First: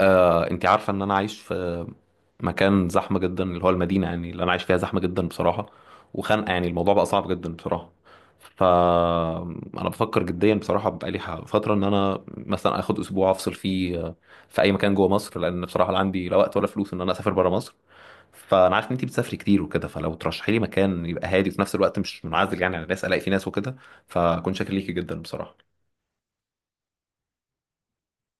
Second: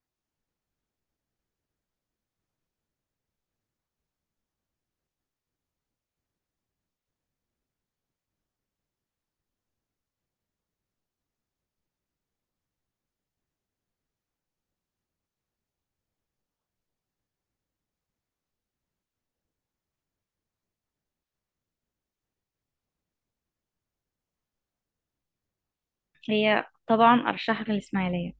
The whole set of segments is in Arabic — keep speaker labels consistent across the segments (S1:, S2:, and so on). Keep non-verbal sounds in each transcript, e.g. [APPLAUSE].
S1: انت عارفة ان انا عايش في مكان زحمة جدا، اللي هو المدينة، يعني اللي انا عايش فيها زحمة جدا بصراحة وخانقة. يعني الموضوع بقى صعب جدا بصراحة. ف انا بفكر جديا بصراحة، بقالي فترة ان انا مثلا اخد اسبوع افصل فيه في اي مكان جوه مصر، لان بصراحة لا عندي لا وقت ولا فلوس ان انا اسافر بره مصر. فانا عارف ان انت بتسافري كتير وكده، فلو ترشحي لي مكان يبقى هادي وفي نفس الوقت مش منعزل يعني على الناس، الاقي فيه ناس وكده، فكنت شاكر ليكي جدا بصراحة.
S2: هي طبعا أرشحك الإسماعيلية.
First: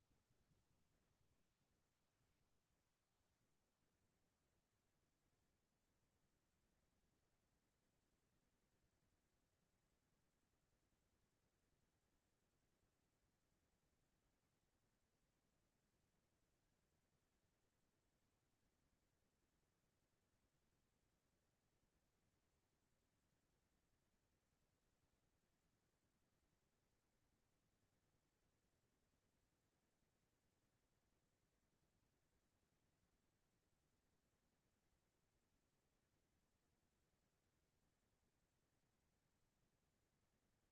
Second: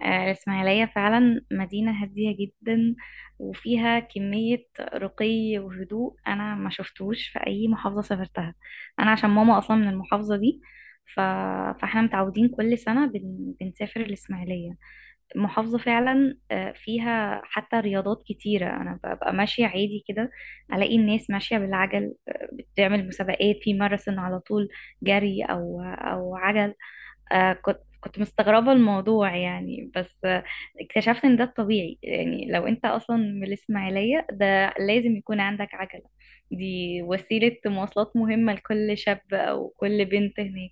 S2: الإسماعيلية فعلا مدينة هادية جدا، وفيها كمية رقي وهدوء أنا ما شفتوش في أي محافظة سافرتها. أنا عشان ماما أصلا من المحافظة دي. ف... فاحنا متعودين كل سنة بنسافر الإسماعيلية. المحافظة فعلا فيها حتى رياضات كتيرة، أنا ببقى ماشية عادي كده ألاقي الناس ماشية بالعجل، بتعمل مسابقات في ماراثون على طول، جري أو عجل. كنت مستغربة الموضوع يعني، بس اكتشفت ان ده الطبيعي، يعني لو انت اصلا من الاسماعيلية ده لازم يكون عندك عجلة. دي وسيلة مواصلات مهمة لكل شاب او كل بنت هناك.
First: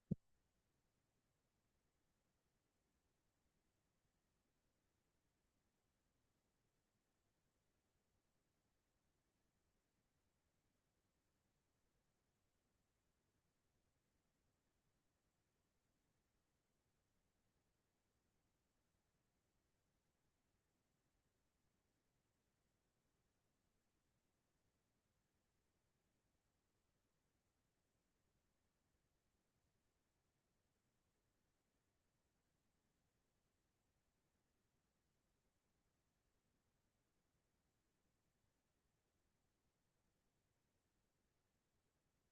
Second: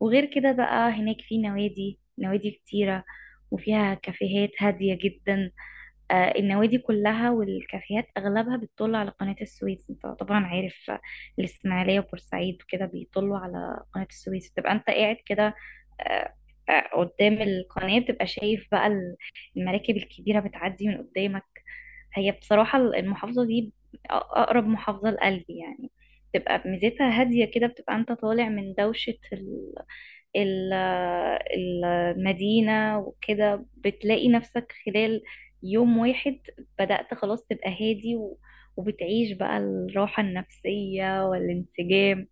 S2: وغير كده بقى هناك في نوادي كتيرة، وفيها كافيهات هادية جدا. النوادي كلها والكافيهات اغلبها بتطل على قناة السويس، انت طبعا عارف، الاسماعيلية وبورسعيد وكده بيطلوا على قناة السويس، بتبقى انت قاعد كده آه، قدام القناة، بتبقى شايف بقى المراكب الكبيرة بتعدي من قدامك. هي بصراحة المحافظة دي أقرب محافظة لقلبي يعني، بتبقى ميزتها هادية كده، بتبقى أنت طالع من دوشة ال- المدينة، وكده بتلاقي نفسك خلال يوم واحد بدأت خلاص تبقى هادي وبتعيش بقى الراحة النفسية والانسجام.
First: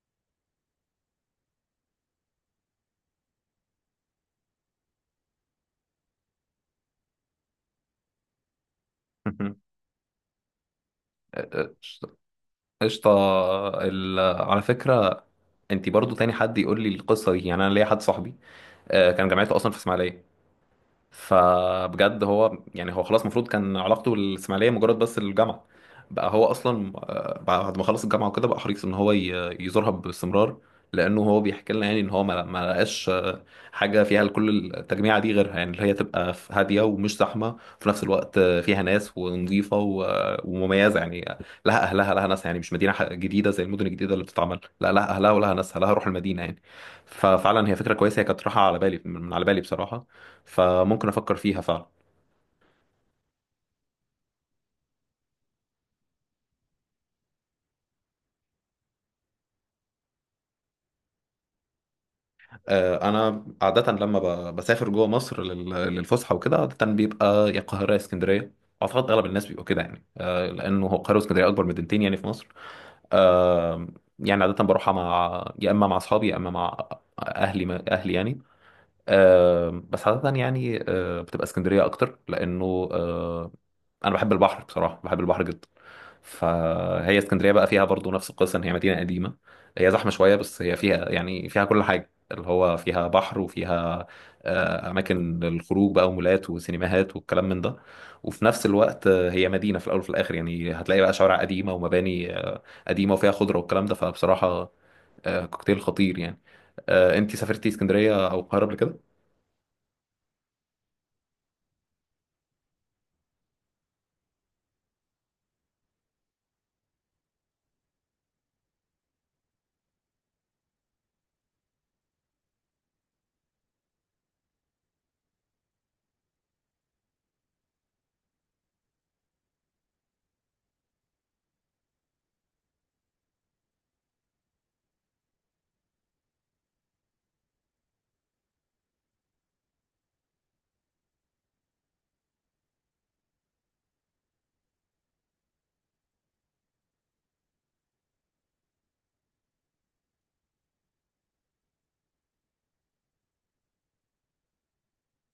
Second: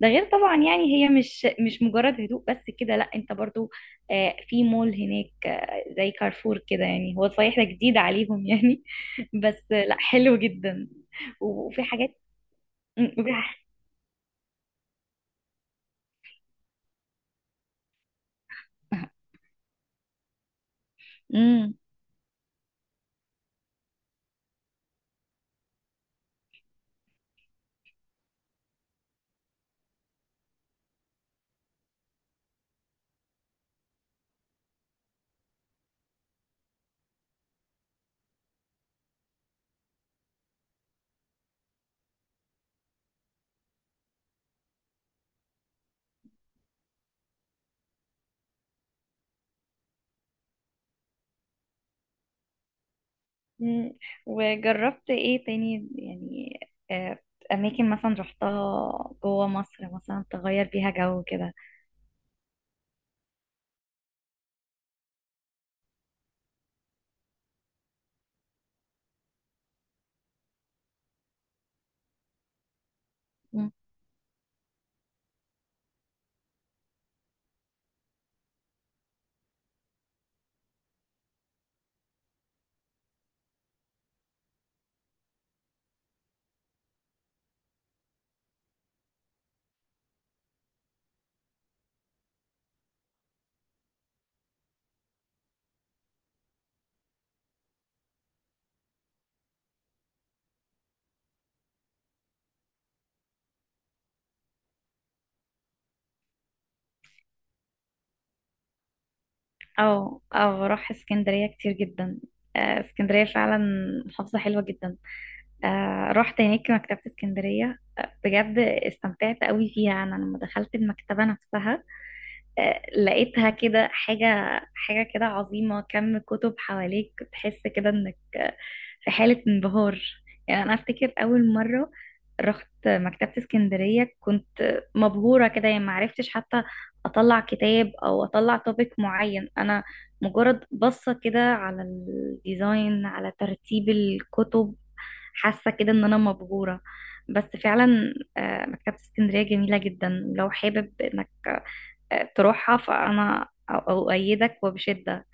S2: ده غير طبعا يعني هي مش مجرد هدوء بس كده، لا انت برضو في مول هناك زي كارفور كده، يعني هو صحيح ده جديد عليهم يعني [LAUGHS] بس
S1: [LAUGHS]
S2: لا حلو جدا. وفي
S1: قشطة،
S2: حاجات
S1: قشطة.
S2: وفي
S1: على فكرة، انت برضو تاني حد يقول لي القصه دي. يعني انا ليا حد صاحبي كان
S2: [LAUGHS]
S1: جامعته اصلا في اسماعيليه.
S2: مم.
S1: فبجد هو، يعني هو خلاص المفروض كان علاقته بالاسماعيليه مجرد بس الجامعه، بقى هو اصلا بعد ما خلص الجامعه وكده بقى حريص ان هو يزورها باستمرار، لانه هو بيحكي لنا يعني ان هو ما لقاش حاجه فيها كل التجميعه دي غيرها، يعني اللي هي تبقى هاديه ومش زحمه وفي نفس الوقت فيها ناس، ونظيفه ومميزه يعني، لها اهلها لها ناسها، يعني مش مدينه جديده زي المدن الجديده اللي بتتعمل، لا لها اهلها ولها ناسها، لها روح المدينه يعني. ففعلا هي فكره كويسه، هي كانت راحه على بالي، من على بالي بصراحه، فممكن افكر فيها فعلا.
S2: مم. وجربت ايه تاني يعني؟ آه، اماكن مثلا رحتها جوه مصر، مثلا تغير بيها جو كده؟
S1: انا عاده لما بسافر جوه مصر للفسحه وكده، عاده بيبقى يا القاهره يا اسكندريه. اعتقد اغلب الناس بيبقوا كده، يعني لانه هو القاهره واسكندريه اكبر مدينتين يعني في مصر.
S2: مم.
S1: آه، يعني عاده بروحها مع يا اما مع اصحابي يا اما مع اهلي، اهلي يعني. بس عادة يعني بتبقى اسكندرية أكتر، لأنه آه أنا بحب البحر بصراحة، بحب البحر جدا. فهي اسكندرية بقى فيها برضو نفس القصة، إن هي مدينة قديمة. هي زحمة شوية بس هي فيها، يعني فيها كل حاجة، اللي هو فيها بحر وفيها أماكن للخروج بقى ومولات وسينماهات والكلام من ده. وفي نفس الوقت هي مدينة في الأول وفي الآخر، يعني هتلاقي بقى شوارع قديمة ومباني قديمة وفيها خضرة والكلام ده، فبصراحة كوكتيل خطير يعني. أنت سافرتي اسكندرية أو القاهرة قبل كده؟
S2: او بروح اسكندرية كتير جدا. اسكندرية فعلا محافظة حلوة جدا. رحت هناك مكتبة اسكندرية، بجد استمتعت قوي فيها. انا لما دخلت المكتبة نفسها لقيتها كده حاجة، حاجة كده عظيمة، كم كتب حواليك تحس كده انك في حالة انبهار. يعني انا افتكر اول مرة رحت مكتبة اسكندرية كنت مبهورة كده، يعني معرفتش حتى اطلع كتاب او اطلع توبيك معين. انا مجرد بصة كده على الديزاين، على ترتيب الكتب، حاسة كده ان انا مبهورة. بس فعلا مكتبة اسكندرية جميلة جدا، لو حابب انك تروحها فأنا أؤيدك وبشدة.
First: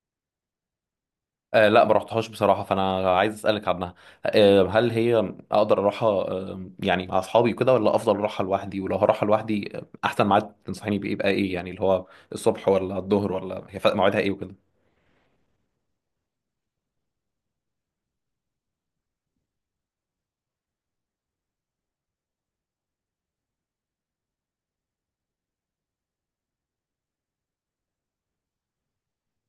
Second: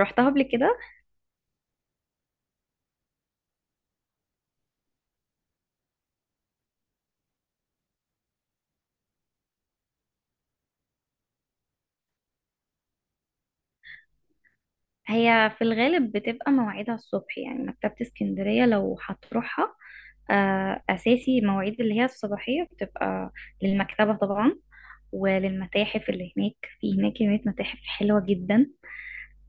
S2: روحتها قبل كده؟
S1: لا، ما رحتهاش بصراحة، فأنا عايز أسألك عنها. هل هي أقدر أروحها يعني مع أصحابي كده ولا أفضل أروحها لوحدي؟ ولو هروحها لوحدي أحسن ميعاد تنصحيني بإيه؟ يبقى إيه يعني، اللي هو الصبح ولا الظهر، ولا هي موعدها إيه وكده؟
S2: هي في الغالب بتبقى مواعيدها الصبح، يعني مكتبة اسكندرية لو هتروحها أساسي مواعيد اللي هي الصباحية، بتبقى للمكتبة طبعا وللمتاحف اللي هناك. في هناك كمية متاحف حلوة جدا.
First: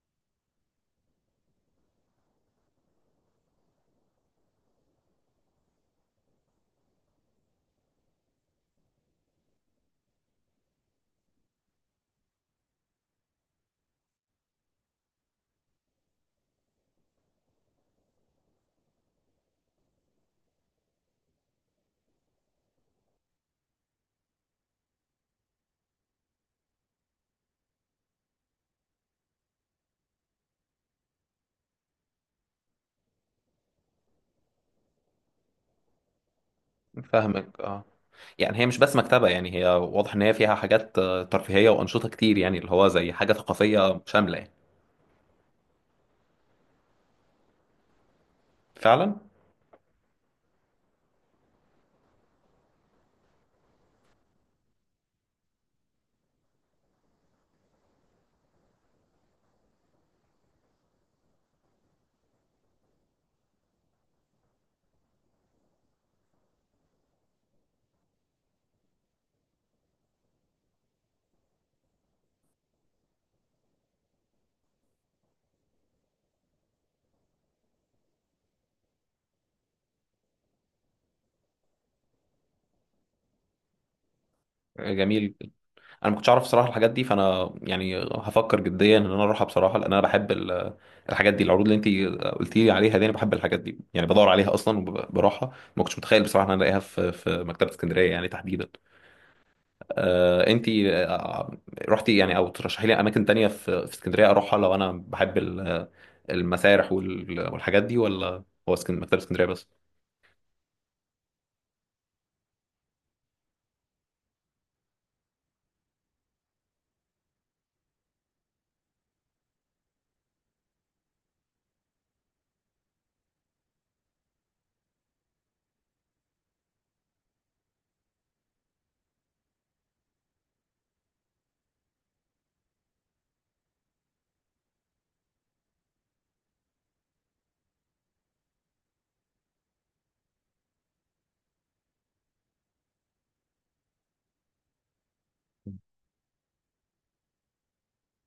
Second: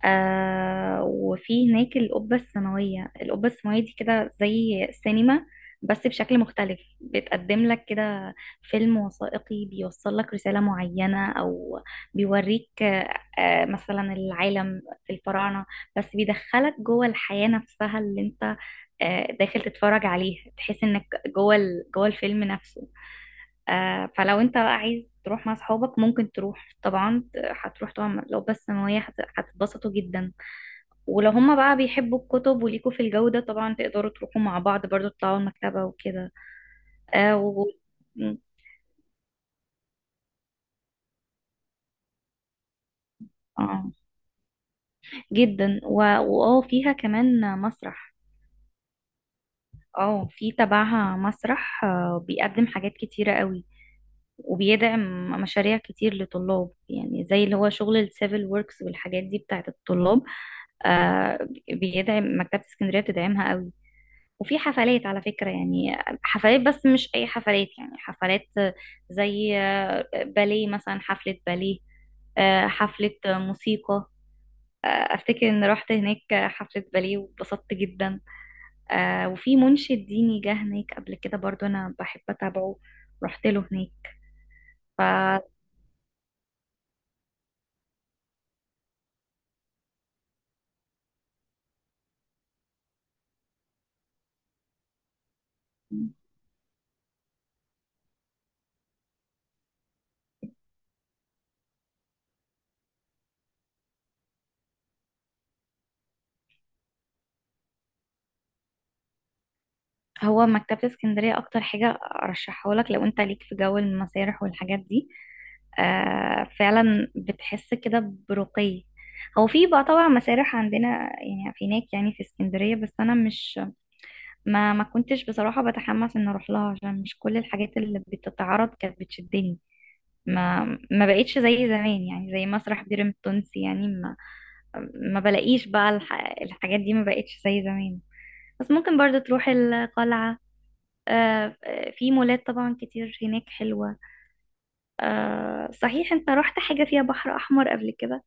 S2: وفي هناك القبة السماوية. القبة السماوية دي كده زي سينما بس بشكل مختلف، بتقدم لك كده فيلم وثائقي بيوصل لك رسالة معينة، أو بيوريك مثلا العالم الفراعنة، بس بيدخلك جوه الحياة نفسها اللي انت داخل تتفرج عليها، تحس انك جوه الفيلم نفسه. فلو انت بقى عايز تروح مع اصحابك ممكن تروح طبعا، هتروح طبعا. لو بس ثانوية هتتبسطوا جدا. ولو هما بقى بيحبوا الكتب وليكوا في الجو ده طبعا تقدروا تروحوا مع بعض برضو، تطلعوا المكتبة وكده. اه
S1: فاهمك. يعني هي مش بس مكتبة، يعني هي واضح إن هي فيها حاجات ترفيهية وأنشطة كتير، يعني اللي هو زي حاجة
S2: اه
S1: ثقافية شاملة يعني.
S2: جدا واه فيها كمان مسرح.
S1: فعلا.
S2: اه، في تبعها مسرح، بيقدم حاجات كتيرة قوي وبيدعم مشاريع كتير لطلاب، يعني زي اللي هو شغل السيفل ووركس والحاجات دي بتاعت الطلاب، آه بيدعم مكتبة اسكندرية، بتدعمها قوي. وفي حفلات على فكرة يعني، حفلات بس مش أي حفلات، يعني حفلات زي باليه مثلا، حفلة باليه، حفلة موسيقى. أفتكر إن رحت هناك حفلة باليه واتبسطت جدا. وفي منشد ديني جه هناك قبل كده برضو، أنا بحب أتابعه رحت له هناك.
S1: جميل. انا ما كنتش اعرف صراحه الحاجات دي. فانا يعني هفكر جديا ان انا اروحها بصراحه، لان انا بحب الحاجات دي، العروض اللي انت قلتي لي عليها دي، انا بحب الحاجات دي يعني، بدور عليها اصلا وبروحها. ما كنتش متخيل بصراحه ان انا الاقيها في في مكتبه اسكندريه يعني تحديدا. انت رحتي يعني، او ترشحي لي اماكن تانية في اسكندريه اروحها، لو انا بحب المسارح والحاجات دي، ولا هو مكتبه اسكندريه بس؟
S2: هو مكتبة اسكندرية أكتر حاجة أرشحه لك لو أنت ليك في جو المسارح والحاجات دي. فعلا بتحس كده برقي. هو في بقى طبعا مسارح عندنا يعني، في هناك يعني في اسكندرية، بس أنا مش ما ما كنتش بصراحة بتحمس إن أروح لها عشان مش كل الحاجات اللي بتتعرض كانت بتشدني. ما ما بقتش زي زمان، يعني زي مسرح بيرم التونسي، يعني ما بلاقيش بقى الحاجات دي، ما بقتش زي زمان. بس ممكن برضو تروح القلعة. آه، في مولات طبعا كتير هناك حلوة. صحيح انت رحت حاجة فيها بحر أحمر قبل كده؟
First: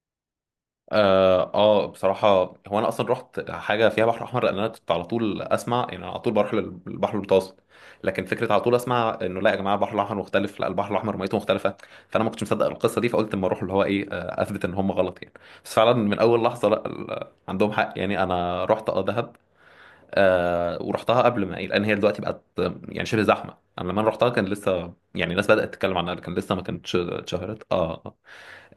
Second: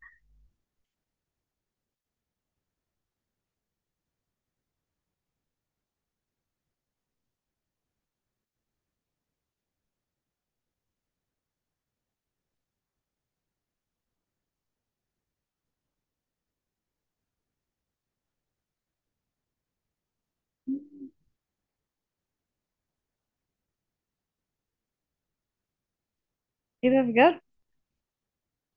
S1: بصراحة، هو انا اصلا رحت حاجة فيها بحر احمر، لان انا كنت على طول اسمع، يعني أنا على طول بروح للبحر المتوسط، لكن فكرة على طول اسمع انه لا يا جماعة البحر الاحمر مختلف، لا، البحر الاحمر ميته مختلفة. فانا ما كنتش مصدق القصة دي، فقلت اما اروح اللي هو ايه اثبت ان هم غلط يعني. بس فعلا من اول لحظة، لا عندهم حق يعني. انا رحت دهب، ورحتها قبل ما إيه، لان هي دلوقتي بقت يعني شبه زحمة. لما انا رحتها كان لسه يعني الناس بدأت تتكلم عنها، كان لسه ما
S2: ايه
S1: كانتش
S2: ده بجد؟
S1: اتشهرت.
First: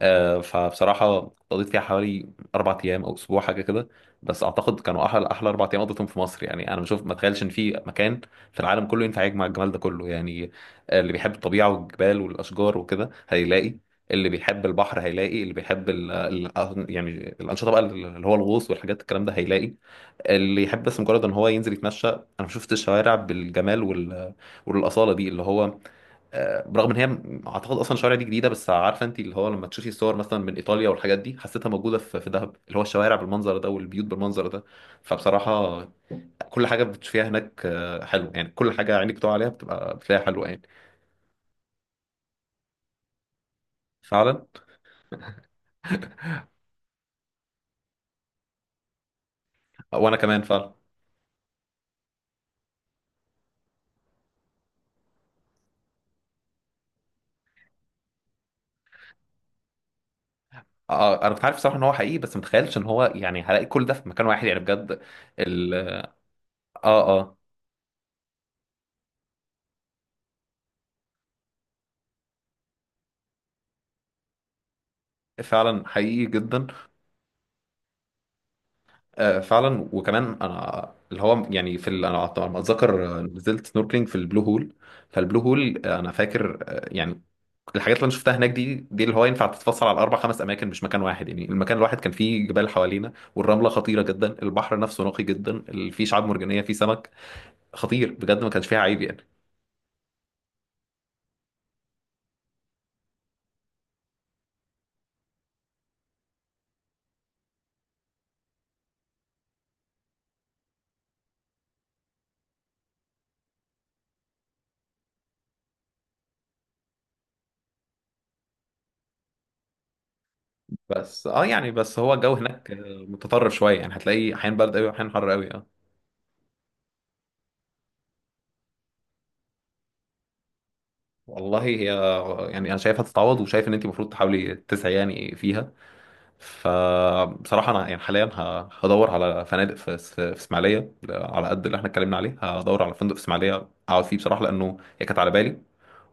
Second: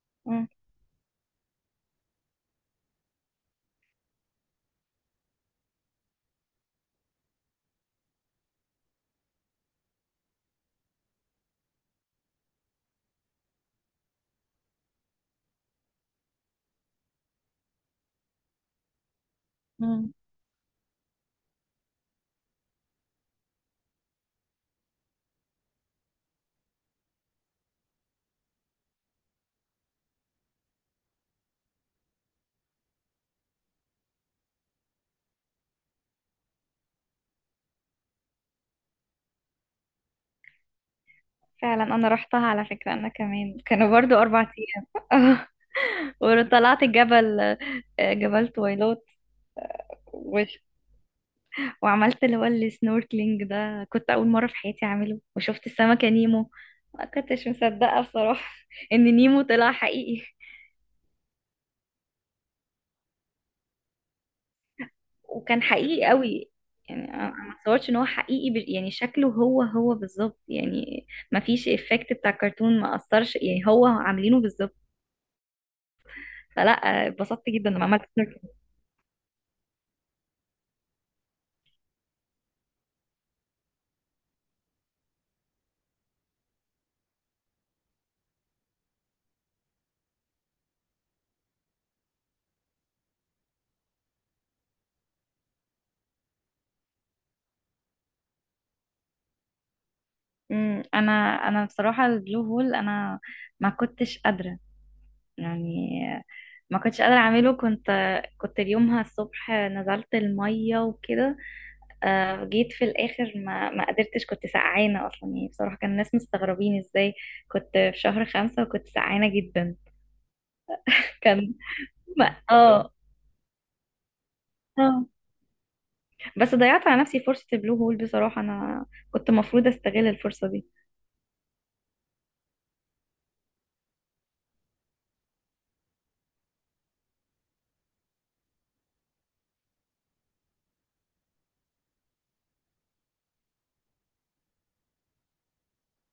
S2: مم.
S1: فبصراحة قضيت فيها حوالي 4 أيام أو أسبوع حاجة كده. بس أعتقد كانوا أحلى، أحلى 4 أيام قضيتهم في مصر يعني. أنا بشوف، ما أتخيلش إن في مكان في العالم كله ينفع يجمع الجمال ده كله يعني. اللي بيحب الطبيعة والجبال والأشجار وكده هيلاقي، اللي بيحب البحر هيلاقي، اللي بيحب ال ال يعني الأنشطة بقى، اللي هو الغوص والحاجات الكلام ده هيلاقي،
S2: مم.
S1: اللي يحب بس مجرد إن هو ينزل يتمشى. أنا شفت الشوارع بالجمال والأصالة دي، اللي هو برغم ان هي اعتقد اصلا الشوارع دي جديده، بس عارفه انت، اللي هو لما تشوفي الصور مثلا من ايطاليا والحاجات دي، حسيتها موجوده في دهب، اللي هو الشوارع بالمنظر ده والبيوت بالمنظر ده. فبصراحه كل حاجه بتشوفيها هناك حلو يعني، كل حاجه عينك بتقع عليها بتبقى بتلاقيها حلوه يعني.
S2: فعلا انا رحتها، على فكرة انا كمان كانوا برضو اربع
S1: فعلا.
S2: ايام [LAUGHS]
S1: [LAUGHS]
S2: وطلعت جبل، جبل تويلات،
S1: وانا كمان
S2: وش
S1: فعلا.
S2: وعملت اللي هو السنوركلينج ده، كنت أول مرة في حياتي أعمله، وشفت السمكة نيمو. ما كنتش مصدقة بصراحة [LAUGHS] إن نيمو طلع حقيقي.
S1: آه، انا كنت عارف صراحه ان هو حقيقي، بس متخيلش ان هو يعني هلاقي كل ده في مكان واحد يعني، بجد.
S2: وكان
S1: ال
S2: حقيقي قوي،
S1: اه
S2: يعني انا
S1: اه
S2: أنا ما اتصورش ان هو حقيقي، يعني شكله هو هو بالظبط يعني، ما فيش افكت بتاع الكرتون، ما اثرش، يعني هو عاملينه بالظبط.
S1: فعلا حقيقي جدا.
S2: فلا اتبسطت جدا لما عملت سيركل.
S1: فعلا. وكمان انا اللي هو يعني انا على ما اتذكر نزلت سنوركلينج في البلو هول. فالبلو هول انا فاكر يعني الحاجات اللي انا شفتها هناك دي، اللي هو ينفع تتفصل على 4 5 اماكن مش مكان واحد. يعني المكان الواحد كان فيه جبال حوالينا والرمله خطيره جدا، البحر نفسه نقي جدا، فيه شعاب مرجانيه، فيه سمك خطير بجد، ما كانش فيها عيب يعني.
S2: امم انا انا بصراحه البلو هول، انا ما كنتش قادره يعني ما كنتش قادره اعمله، كنت يومها الصبح نزلت الميه وكده جيت في الاخر ما قدرتش، كنت سقعانه اصلا يعني، بصراحه كان الناس مستغربين ازاي كنت في شهر 5 وكنت سقعانه جدا.
S1: بس اه
S2: كان
S1: يعني بس هو
S2: [LAUGHS]
S1: الجو
S2: ما
S1: هناك متطرف شويه، يعني هتلاقي احيان برد قوي
S2: اه
S1: واحيان حر قوي
S2: بس ضيعت على نفسي فرصة البلو هول بصراحة، انا كنت مفروض استغل الفرصة دي.
S1: والله هي يعني انا شايفها تتعوض، وشايف ان انت المفروض تحاولي تسعي يعني فيها. فبصراحة أنا يعني حاليا هدور على فنادق في في إسماعيلية، على قد اللي احنا اتكلمنا عليه، هدور على فندق في إسماعيلية أقعد فيه بصراحة، لأنه هي كانت على بالي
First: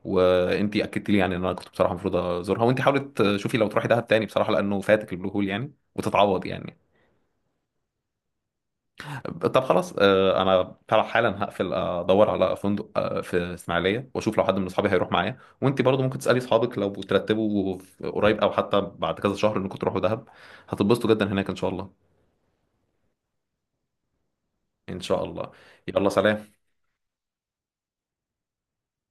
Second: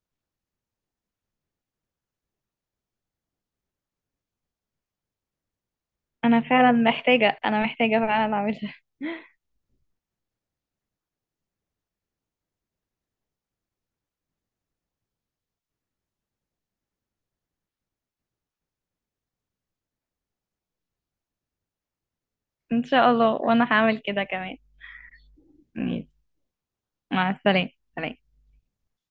S1: وأنتي أكدت لي يعني إن أنا كنت بصراحة المفروض أزورها. وأنتي حاولت تشوفي لو تروحي دهب تاني بصراحة، لأنه فاتك البلو هول يعني،
S2: انا
S1: وتتعوض
S2: فعلا
S1: يعني.
S2: محتاجة، انا محتاجة فعلا اعملها.
S1: طب خلاص، أنا فعلا حالا هقفل، أدور على فندق في إسماعيلية، وأشوف لو حد من أصحابي هيروح معايا. وأنتي برضه ممكن تسألي أصحابك لو ترتبوا قريب أو حتى بعد كذا شهر إنكم تروحوا دهب، هتتبسطوا جدا هناك إن شاء الله.
S2: [LAUGHS] ان شاء الله، وانا هعمل كده كمان.
S1: ان شاء الله.
S2: ميس.
S1: يلا، سلام.
S2: مع السلامة. سلام.